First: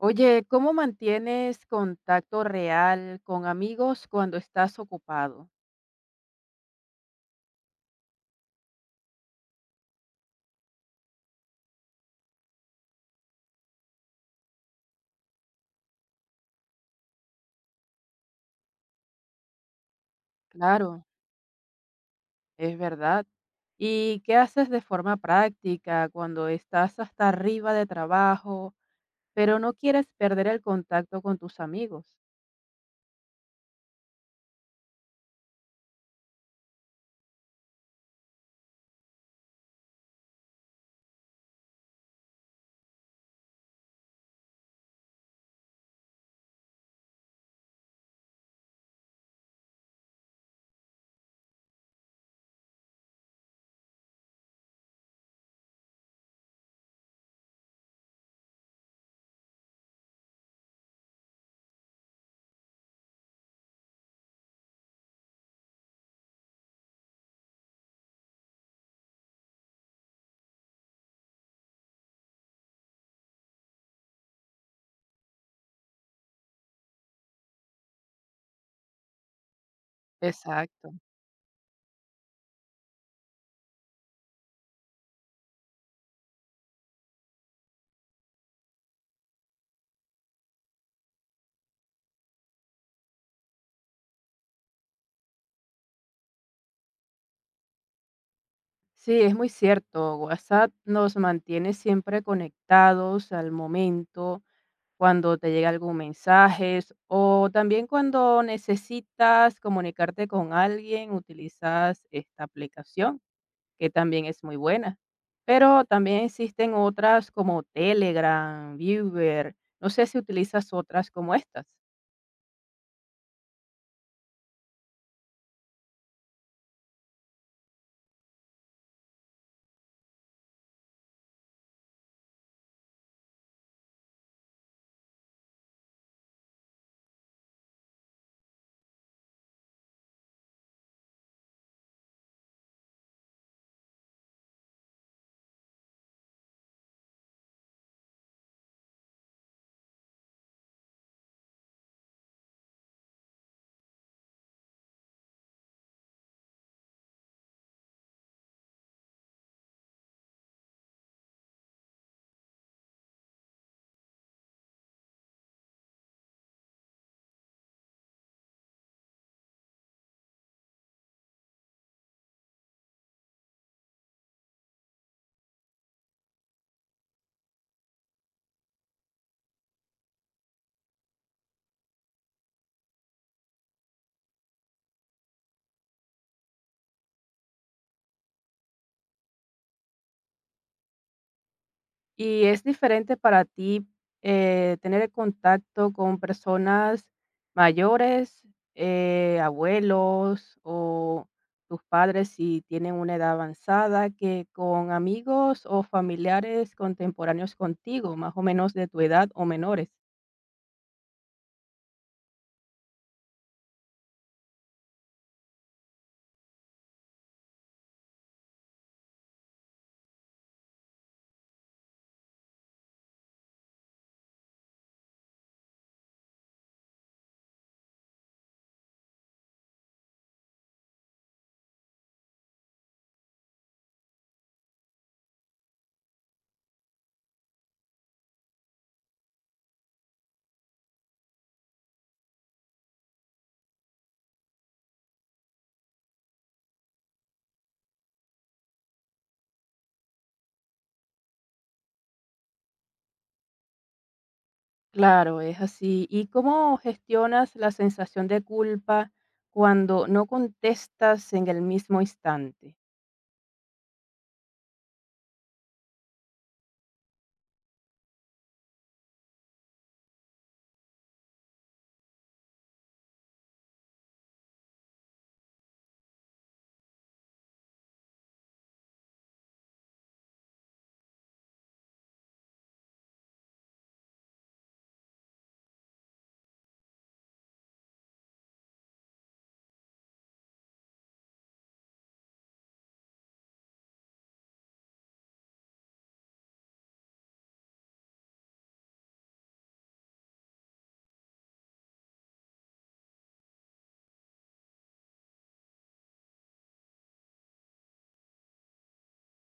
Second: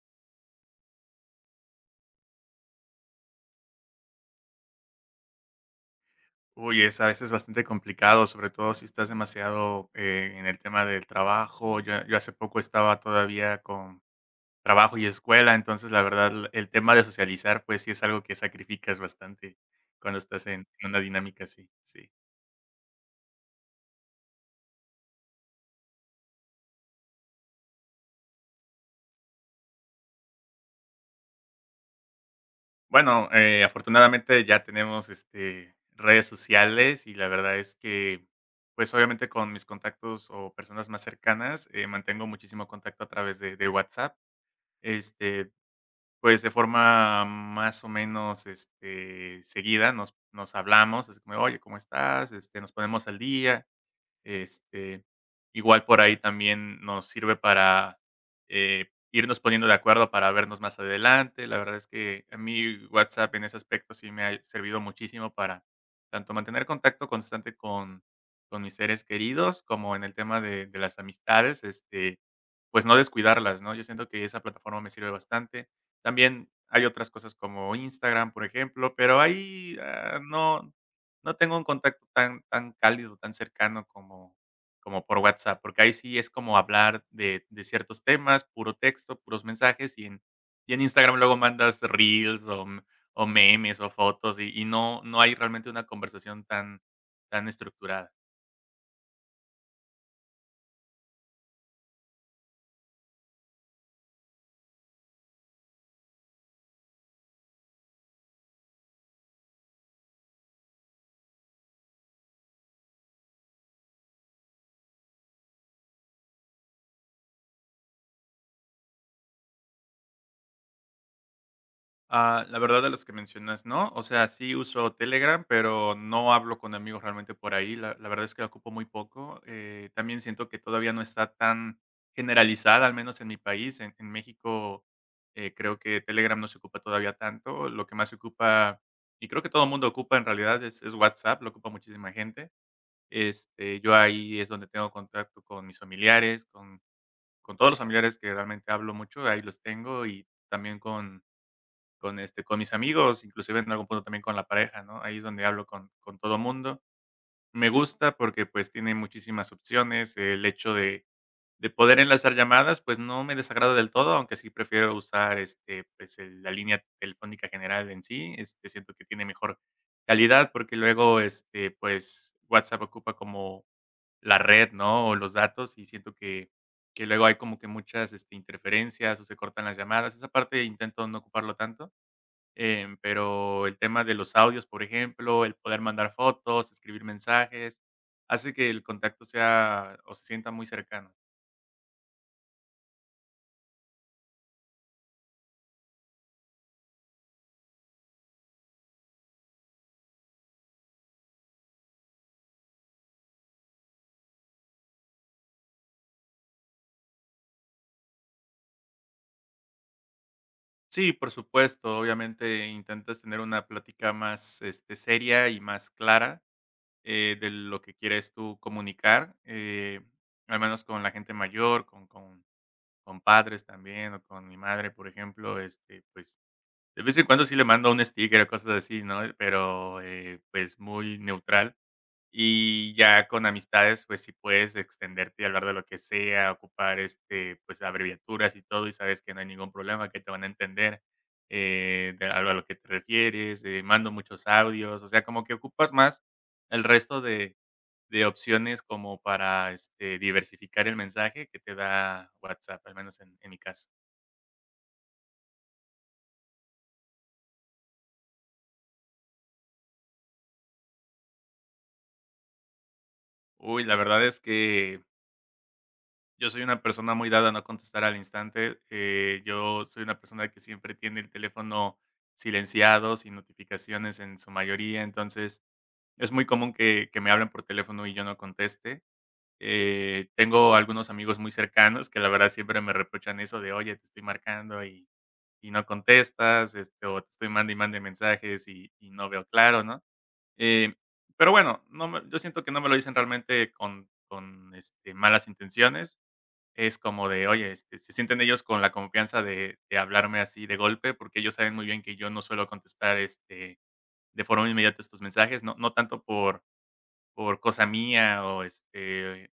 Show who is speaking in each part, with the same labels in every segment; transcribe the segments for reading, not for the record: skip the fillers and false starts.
Speaker 1: Oye, ¿cómo mantienes contacto real con amigos cuando estás ocupado?
Speaker 2: Uy, es a veces bastante complicado, sobre todo si estás demasiado en el tema del trabajo. Yo hace poco estaba todavía con trabajo y escuela, entonces la verdad el tema de socializar, pues sí es algo que sacrificas bastante cuando estás en una
Speaker 1: Claro,
Speaker 2: dinámica así. Sí.
Speaker 1: es verdad. ¿Y qué haces de forma práctica cuando estás hasta arriba de trabajo, pero no quieres perder el contacto con tus amigos?
Speaker 2: Bueno, afortunadamente ya tenemos redes sociales y la verdad es que, pues obviamente con mis contactos o personas más cercanas, mantengo muchísimo contacto a través de WhatsApp. Este, Pues, de forma más o menos, seguida nos hablamos, así como "Oye, ¿cómo estás?", nos ponemos al día. Este, igual por ahí también nos sirve para, irnos poniendo de acuerdo para vernos más adelante. La verdad es que a mí WhatsApp en ese aspecto sí me ha servido muchísimo para tanto mantener contacto constante con mis seres queridos, como en el tema de las amistades, pues no descuidarlas, ¿no? Yo siento que esa plataforma me sirve bastante. También hay otras cosas como Instagram, por ejemplo, pero ahí, no
Speaker 1: Exacto.
Speaker 2: no tengo un contacto tan tan cálido, tan cercano como por WhatsApp, porque ahí sí es como hablar de ciertos temas, puro texto, puros mensajes, y en Instagram luego mandas reels o memes o fotos, y no hay realmente una conversación tan tan estructurada.
Speaker 1: Sí, es muy cierto. WhatsApp nos mantiene siempre conectados al momento cuando te llega algún mensaje o también cuando necesitas comunicarte con alguien, utilizas esta aplicación, que también es muy buena. Pero también existen otras como Telegram, Viber, no sé si utilizas otras como estas.
Speaker 2: Ah, la verdad de las que mencionas, no. O sea, sí uso Telegram, pero no hablo con amigos realmente por ahí. La verdad es que la ocupo muy poco. También siento que todavía no está tan generalizada, al menos en mi país. En México, creo que Telegram no se ocupa todavía tanto. Lo que más se ocupa, y creo que todo el mundo ocupa en realidad, es WhatsApp, lo ocupa muchísima gente. Yo ahí es donde tengo contacto con mis familiares, con todos los familiares que realmente hablo mucho, ahí los tengo y también con mis amigos, inclusive en algún punto también con la pareja, ¿no? Ahí es donde hablo con todo mundo. Me gusta porque pues tiene muchísimas opciones. El hecho de poder enlazar llamadas, pues no me desagrada del todo, aunque sí prefiero usar pues, la línea telefónica general en sí. Siento que tiene mejor calidad porque luego, pues WhatsApp ocupa como la red, ¿no? O los datos y siento que luego hay como que muchas interferencias o se cortan las llamadas. Esa parte intento no ocuparlo tanto. Pero el tema de los audios, por ejemplo, el poder mandar fotos, escribir mensajes, hace que el contacto sea o se sienta muy cercano.
Speaker 1: ¿Y es diferente para ti, tener el contacto con personas mayores, abuelos o tus padres si tienen una edad avanzada, que con amigos o familiares contemporáneos contigo, más o menos de tu edad o menores?
Speaker 2: Sí, por supuesto, obviamente intentas tener una plática más seria y más clara, de lo que quieres tú comunicar, al menos con la gente mayor, con padres también, o con mi madre, por ejemplo, pues de vez en cuando sí le mando un sticker o cosas así, ¿no? Pero pues muy neutral. Y ya con amistades, pues, si puedes extenderte y hablar de lo que sea, ocupar, pues, abreviaturas y todo, y sabes que no hay ningún problema, que te van a entender, de algo a lo que te refieres, mando muchos audios, o sea, como que ocupas más el resto de opciones como para, diversificar el mensaje que te da WhatsApp, al menos en mi caso.
Speaker 1: Claro, es así. ¿Y cómo gestionas la sensación de culpa cuando no contestas en el mismo instante?
Speaker 2: Uy, la verdad es que yo soy una persona muy dada a no contestar al instante. Yo soy una persona que siempre tiene el teléfono silenciado, sin notificaciones en su mayoría. Entonces, es muy común que me hablen por teléfono y yo no conteste. Tengo algunos amigos muy cercanos que la verdad siempre me reprochan eso de, oye, te estoy marcando y no contestas, o te estoy mandando y mande mensajes y no veo claro, ¿no? Eh, pero bueno, no me- yo siento que no me lo dicen realmente con malas intenciones. Es como de, oye, se sienten ellos con la confianza de hablarme así de golpe, porque ellos saben muy bien que yo no suelo contestar, de forma inmediata estos mensajes, no tanto por cosa mía o,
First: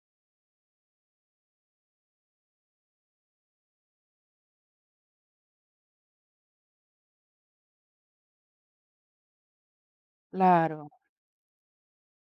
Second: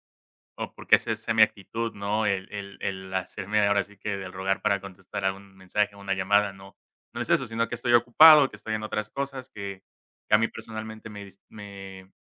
Speaker 2: o porque esa sea mi actitud, ¿no? El hacerme ahora sí que del rogar para contestar a un mensaje, a una llamada, no es eso, sino que estoy ocupado, que estoy en otras cosas que a mí
Speaker 1: Claro.
Speaker 2: personalmente me dis me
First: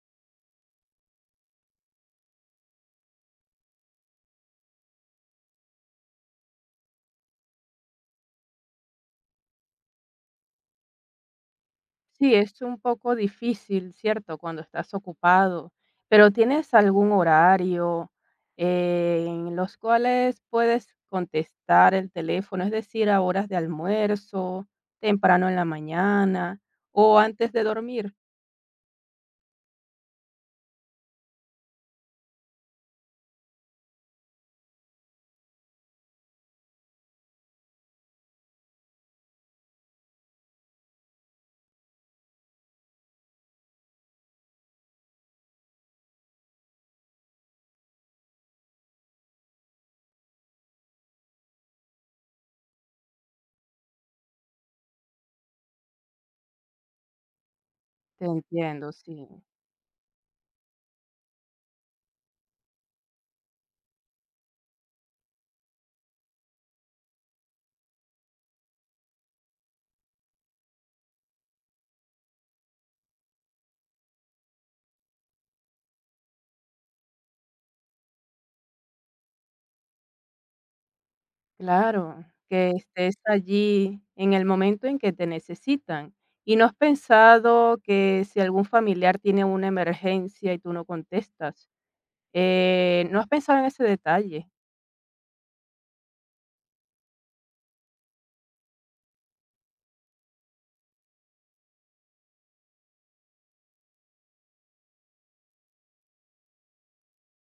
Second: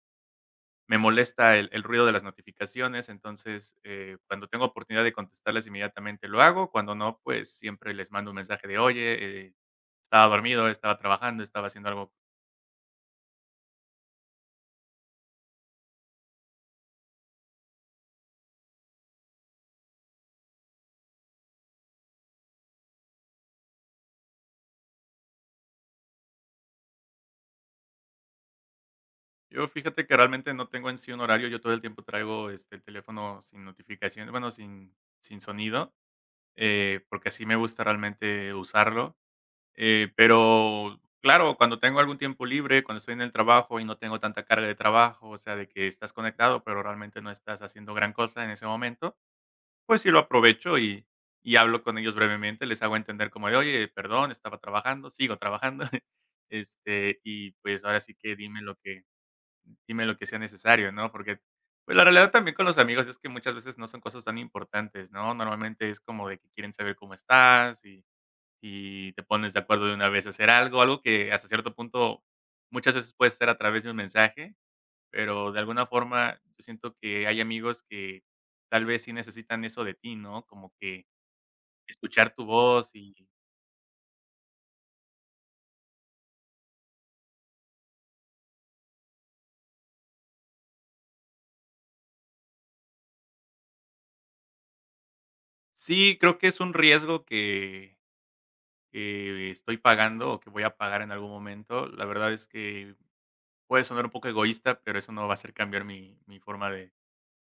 Speaker 2: me molesta el ruido de las notificaciones. Entonces, cuando tengo oportunidad de contestarles inmediatamente lo hago, cuando no, pues siempre les mando un mensaje de: "Oye, estaba dormido, estaba trabajando, estaba haciendo algo".
Speaker 1: Sí, es un poco difícil, ¿cierto? Cuando estás ocupado, pero ¿tienes algún horario en los cuales puedes contestar el teléfono? Es decir, a horas de almuerzo, temprano en la mañana o antes de dormir.
Speaker 2: Yo fíjate que realmente no tengo en sí un horario, yo todo el tiempo traigo, el teléfono sin notificaciones, bueno, sin sonido, porque así me gusta realmente usarlo. Pero claro, cuando tengo algún tiempo libre, cuando estoy en el trabajo y no tengo tanta carga de trabajo, o sea, de que estás conectado, pero realmente no estás haciendo gran cosa en ese momento, pues sí lo aprovecho y hablo con ellos brevemente, les hago entender como de, oye, perdón, estaba trabajando, sigo trabajando. Y pues ahora sí
Speaker 1: Te
Speaker 2: que
Speaker 1: entiendo, sí.
Speaker 2: dime lo que sea necesario, ¿no? Porque pues la realidad también con los amigos es que muchas veces no son cosas tan importantes, ¿no? Normalmente es como de que quieren saber cómo estás y te pones de acuerdo de una vez a hacer algo, algo que hasta cierto punto muchas veces puede ser a través de un mensaje, pero de alguna forma yo siento que hay amigos que tal vez sí necesitan eso de ti, ¿no? Como que
Speaker 1: Claro,
Speaker 2: escuchar tu
Speaker 1: que
Speaker 2: voz y
Speaker 1: estés allí en el momento en que te necesitan. ¿Y no has pensado que si algún familiar tiene una emergencia y tú no contestas? No has pensado en ese detalle.
Speaker 2: sí, creo que es un riesgo que estoy pagando o que voy a pagar en algún momento. La verdad es que puede sonar un poco egoísta, pero eso no va a hacer cambiar mi forma de,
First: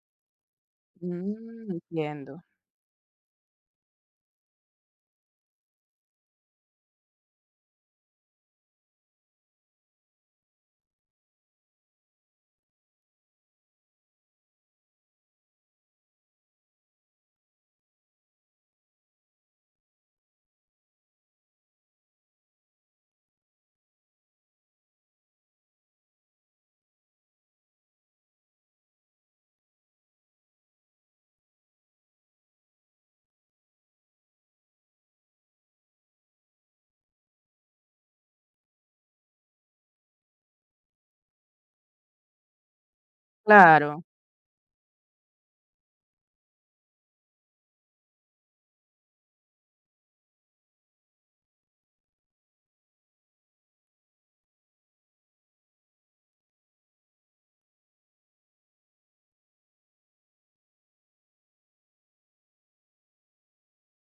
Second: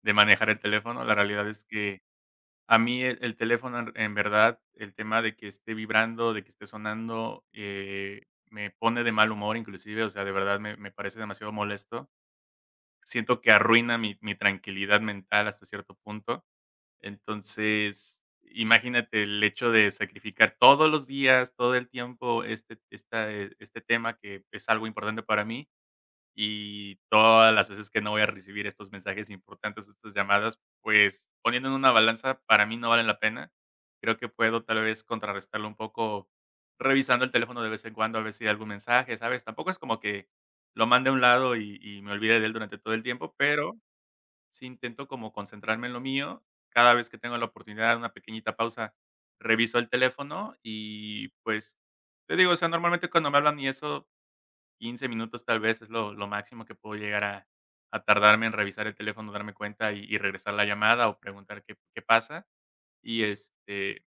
Speaker 2: de manejar el teléfono. La realidad es
Speaker 1: Mm,
Speaker 2: que
Speaker 1: entiendo.
Speaker 2: a mí el teléfono, en verdad, el tema de que esté vibrando, de que esté sonando, me pone de mal humor inclusive, o sea, de verdad me parece demasiado molesto. Siento que arruina mi tranquilidad mental hasta cierto punto. Entonces, imagínate el hecho de sacrificar todos los días, todo el tiempo este tema que es algo importante para mí y todas las veces que no voy a recibir estos mensajes importantes, estas llamadas, pues, poniendo en una balanza, para mí no valen la pena. Creo que puedo, tal vez, contrarrestarlo un poco revisando el teléfono de vez en cuando, a ver si hay algún mensaje, ¿sabes? Tampoco es como que lo mande a un lado y me olvide de él durante todo el tiempo, pero
Speaker 1: Claro,
Speaker 2: sí intento como concentrarme en lo mío. Cada vez que tengo la oportunidad, una pequeñita pausa, reviso el teléfono y, pues, te digo, o sea, normalmente cuando me hablan y eso 15 minutos tal vez es lo máximo que puedo llegar a tardarme en revisar el teléfono, darme cuenta y regresar la llamada o preguntar qué pasa. Y, este,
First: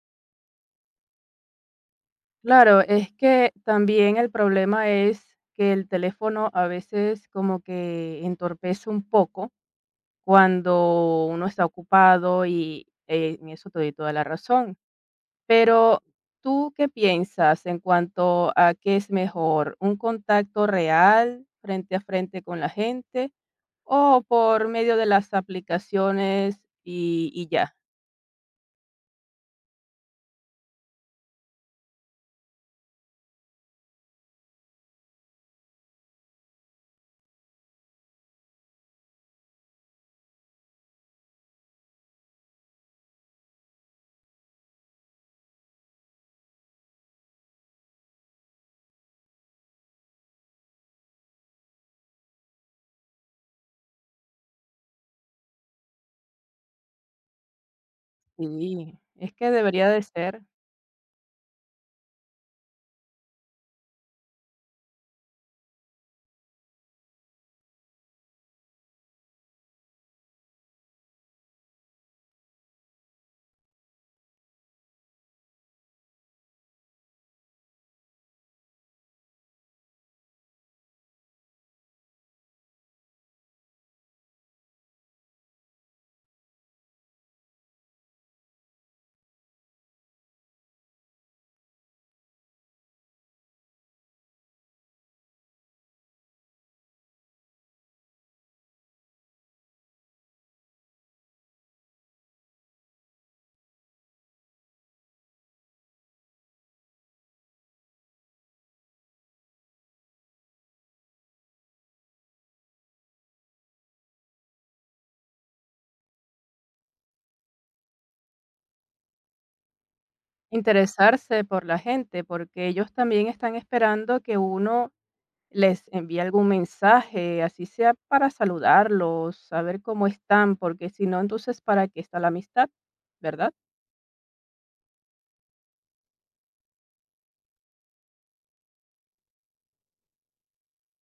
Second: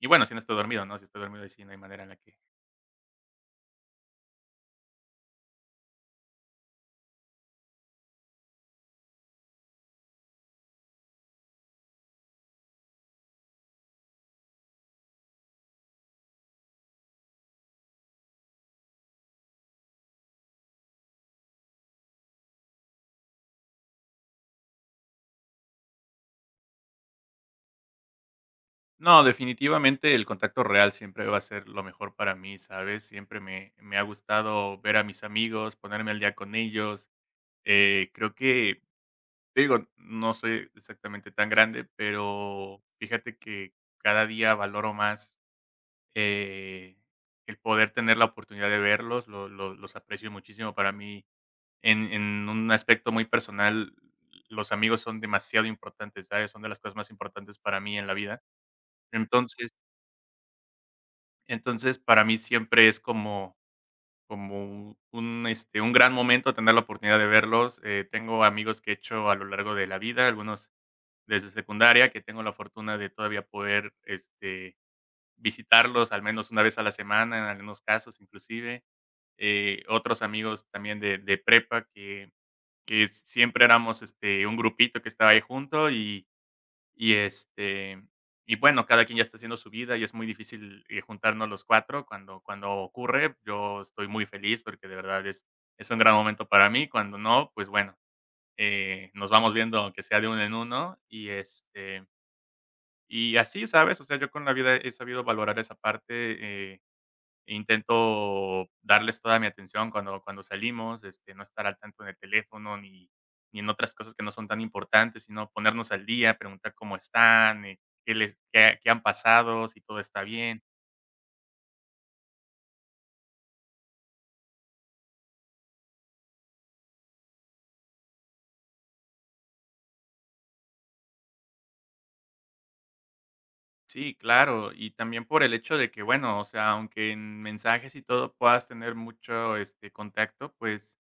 Speaker 2: y bueno, si no estoy dormido, ¿no? Si estoy dormido ahí sí no hay manera en la que
Speaker 1: claro, es que también el problema es que el teléfono a veces como que entorpece un poco cuando uno está ocupado y en eso te doy toda la razón. Pero ¿tú qué piensas en cuanto a qué es mejor, un contacto real frente a frente con la gente o por medio de las aplicaciones y ya?
Speaker 2: No, definitivamente el contacto real siempre va a ser lo mejor para mí, ¿sabes? Siempre me ha gustado ver a mis amigos, ponerme al día con ellos. Creo que, te digo, no soy exactamente tan grande, pero fíjate que cada día valoro más, eh, el poder tener la oportunidad de verlos, lo los aprecio muchísimo. Para mí, en un aspecto muy personal, los amigos son demasiado importantes, ¿sabes? Son de las cosas más importantes para mí en la vida.
Speaker 1: Sí, es que
Speaker 2: Entonces
Speaker 1: debería de ser
Speaker 2: entonces, para mí siempre es como un gran momento tener la oportunidad de verlos. Tengo amigos que he hecho a lo largo de la vida, algunos desde secundaria, que tengo la fortuna de todavía poder, visitarlos al menos una vez a la semana, en algunos casos inclusive. Otros amigos también de prepa que siempre éramos, un grupito que estaba ahí junto y, este, y bueno, cada quien ya está haciendo su vida y es muy difícil, juntarnos los 4 cuando ocurre. Yo estoy muy feliz porque de verdad es un gran momento para mí. Cuando no, pues bueno, nos vamos viendo aunque sea de uno en uno y así, ¿sabes? O sea, yo con la vida he sabido valorar esa parte. eh Intento darles toda mi atención cuando salimos, no estar al tanto en el teléfono ni ni en otras cosas que no son tan importantes, sino ponernos al día, preguntar cómo están, qué les qué han pasado, si todo está bien.
Speaker 1: interesarse por la gente, porque ellos también están esperando que uno les envíe algún mensaje, así sea para saludarlos, saber cómo están, porque si no, entonces, ¿para qué está la amistad? ¿Verdad?
Speaker 2: Sí, claro, y también por el hecho de que, bueno, o sea, aunque en mensajes y todo puedas tener mucho, contacto, pues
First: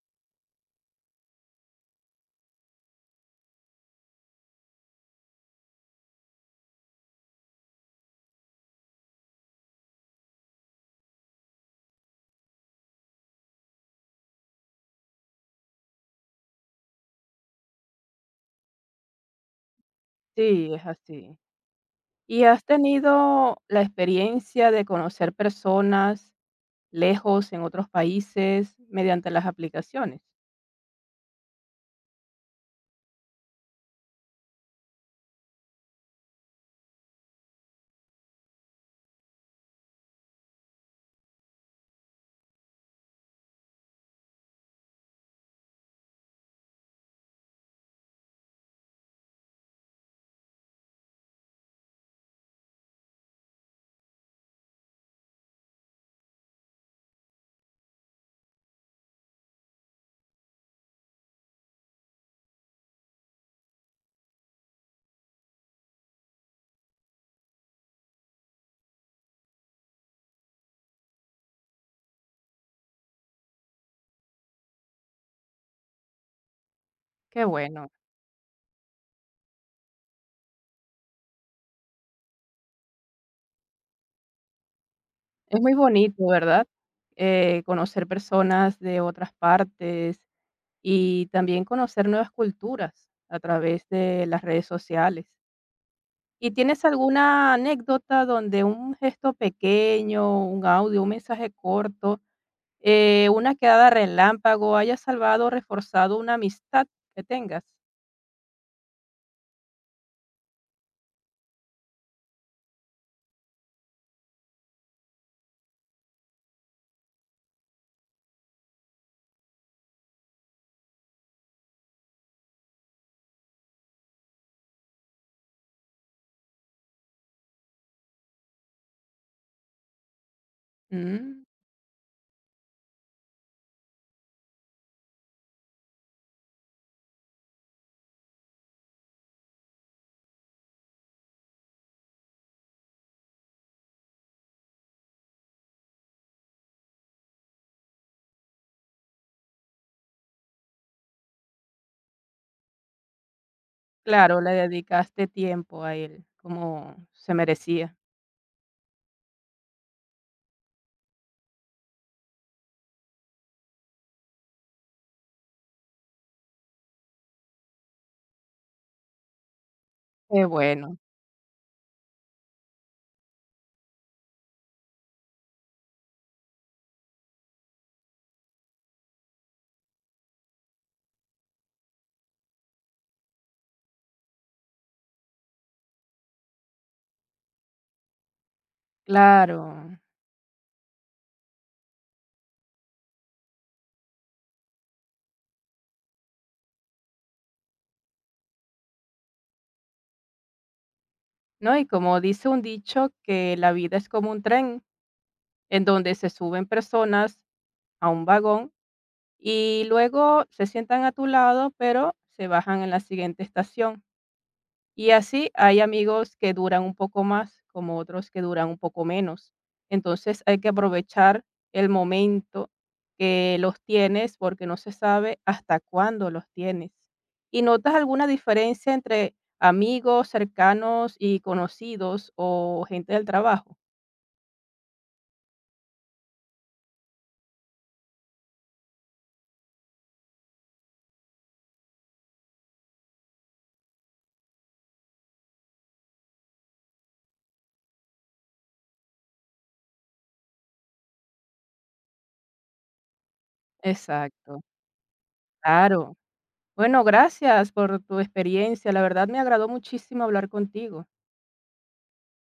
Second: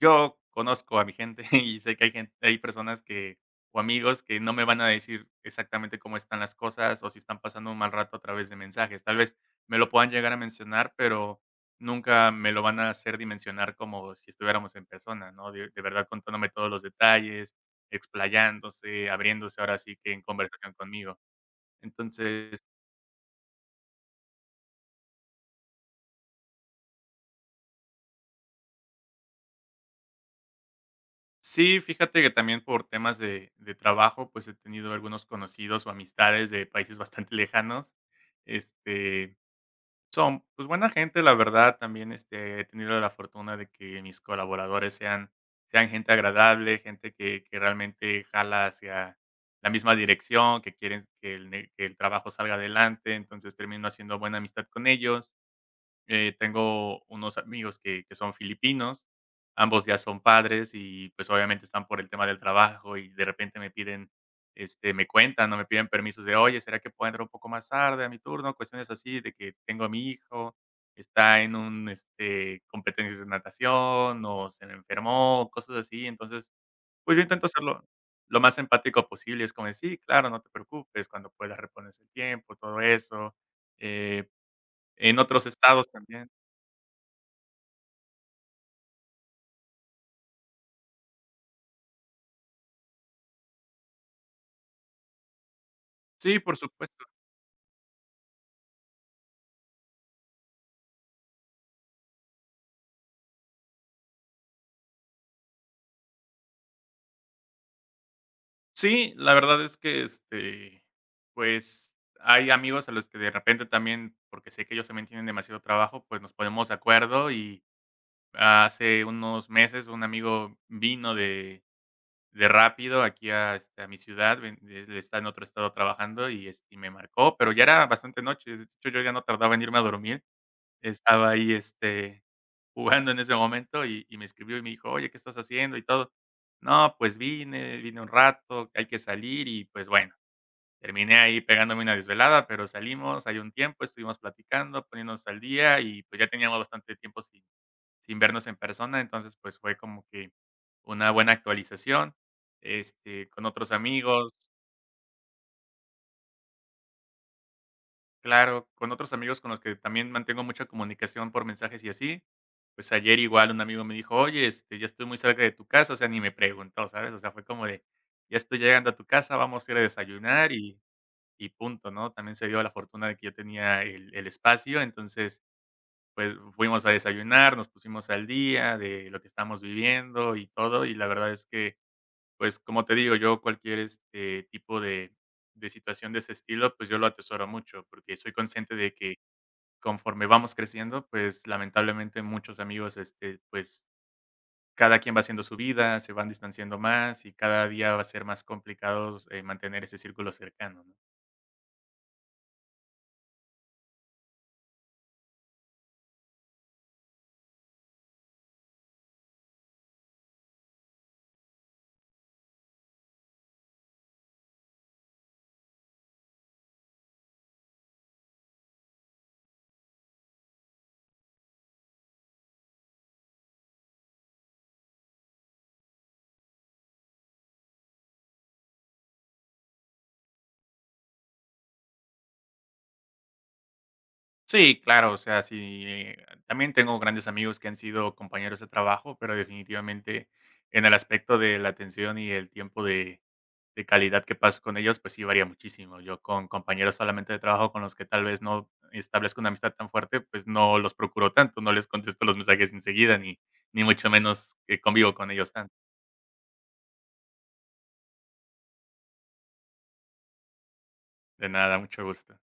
Speaker 2: yo conozco a mi gente y sé que hay gente, hay personas que o amigos que no me van a decir exactamente cómo están las cosas o si están pasando un mal rato a través de mensajes. Tal vez me lo puedan llegar a mencionar, pero nunca me lo van a hacer dimensionar como si estuviéramos en persona, ¿no? De verdad contándome todos los detalles, explayándose, abriéndose ahora sí que en
Speaker 1: Sí,
Speaker 2: conversación
Speaker 1: es
Speaker 2: conmigo.
Speaker 1: así. ¿Y
Speaker 2: Entonces
Speaker 1: has tenido la experiencia de conocer personas lejos en otros países mediante las aplicaciones?
Speaker 2: sí, fíjate que también por temas de trabajo, pues, he tenido algunos conocidos o amistades de países bastante lejanos. Este, son, pues, buena gente, la verdad. También, he tenido la fortuna de que mis colaboradores sean sean gente agradable, gente que realmente jala hacia la misma dirección, que quieren que el ne que el trabajo salga adelante. Entonces, termino haciendo buena amistad con ellos. Tengo unos amigos que son filipinos, ambos ya son padres y, pues, obviamente están por el tema del trabajo y de repente me piden, me cuentan no me piden permisos de: "Oye, ¿será que puedo entrar un poco más tarde a mi turno?". Cuestiones así de que tengo a mi hijo, está en un, competencias de natación o se me enfermó, cosas así. Entonces, pues, yo
Speaker 1: Qué
Speaker 2: intento hacerlo
Speaker 1: bueno.
Speaker 2: lo más empático posible. Es como de: "Sí, claro, no te preocupes, cuando puedas repones el tiempo", todo eso. Eh, en otros
Speaker 1: Es muy
Speaker 2: estados
Speaker 1: bonito,
Speaker 2: también
Speaker 1: ¿verdad? Conocer personas de otras partes y también conocer nuevas culturas a través de las redes sociales.
Speaker 2: sí,
Speaker 1: ¿Y
Speaker 2: por
Speaker 1: tienes
Speaker 2: supuesto.
Speaker 1: alguna anécdota donde un gesto pequeño, un audio, un mensaje corto, una quedada relámpago haya salvado o reforzado una amistad que tengas?
Speaker 2: Sí, la verdad es que, pues, hay amigos a los que de repente también, porque sé que ellos también tienen demasiado trabajo, pues, nos ponemos de acuerdo y hace unos meses un amigo vino de Rápido aquí a, a mi ciudad, ven él está en otro estado trabajando y, me marcó, pero ya era bastante noche, de hecho, yo ya no tardaba en irme a dormir, estaba
Speaker 1: Mm,
Speaker 2: ahí, jugando en ese momento y me escribió y me dijo: "Oye, ¿qué estás haciendo?", y todo. No, pues vine, vine un rato, hay que salir y, pues, bueno, terminé ahí pegándome una desvelada, pero salimos, hay un tiempo, estuvimos platicando, poniéndonos al día y, pues, ya teníamos bastante tiempo sin sin vernos en persona, entonces, pues, fue como que una buena actualización, con otros amigos.
Speaker 1: claro, le dedicaste tiempo a él, como se merecía.
Speaker 2: Claro, con otros amigos con los que también mantengo mucha comunicación por mensajes y así, pues ayer igual un amigo me dijo: "Oye, ya estoy muy cerca de tu casa", o sea, ni me preguntó, ¿sabes? O sea, fue como de: "Ya estoy llegando a tu casa, vamos a ir a
Speaker 1: Qué
Speaker 2: desayunar", y
Speaker 1: bueno,
Speaker 2: y punto, ¿no? También se dio la fortuna de que yo tenía el espacio, entonces, pues, fuimos a desayunar, nos pusimos al día de lo que estamos viviendo y todo, y la verdad es que, pues, como te digo, yo cualquier, tipo de situación de ese estilo, pues, yo lo atesoro mucho, porque soy consciente de que
Speaker 1: claro.
Speaker 2: conforme vamos creciendo, pues, lamentablemente muchos amigos, pues, cada quien va haciendo su vida, se van distanciando más y cada día va a ser más complicado, mantener ese círculo cercano, ¿no?
Speaker 1: No, y como dice un dicho que la vida es como un tren, en donde se suben personas a un vagón y luego se sientan a tu lado, pero se bajan en la siguiente estación. Y así hay amigos que duran un poco más, como otros que duran un poco menos. Entonces hay que aprovechar el momento que los tienes porque no se sabe hasta cuándo los tienes. ¿Y notas alguna diferencia entre amigos cercanos y conocidos o gente del trabajo?
Speaker 2: Sí, claro, o sea, sí, también tengo grandes amigos que han sido compañeros de trabajo, pero definitivamente en el aspecto de la atención y el tiempo de calidad que paso con ellos, pues sí varía muchísimo. Yo con compañeros solamente de trabajo con los que tal vez no establezco una amistad tan fuerte, pues no los procuro tanto, no les contesto los mensajes enseguida, ni, ni mucho menos
Speaker 1: Exacto,
Speaker 2: que convivo con ellos tanto.
Speaker 1: claro. Bueno, gracias por tu experiencia. La verdad me agradó muchísimo hablar contigo.
Speaker 2: De nada, mucho gusto.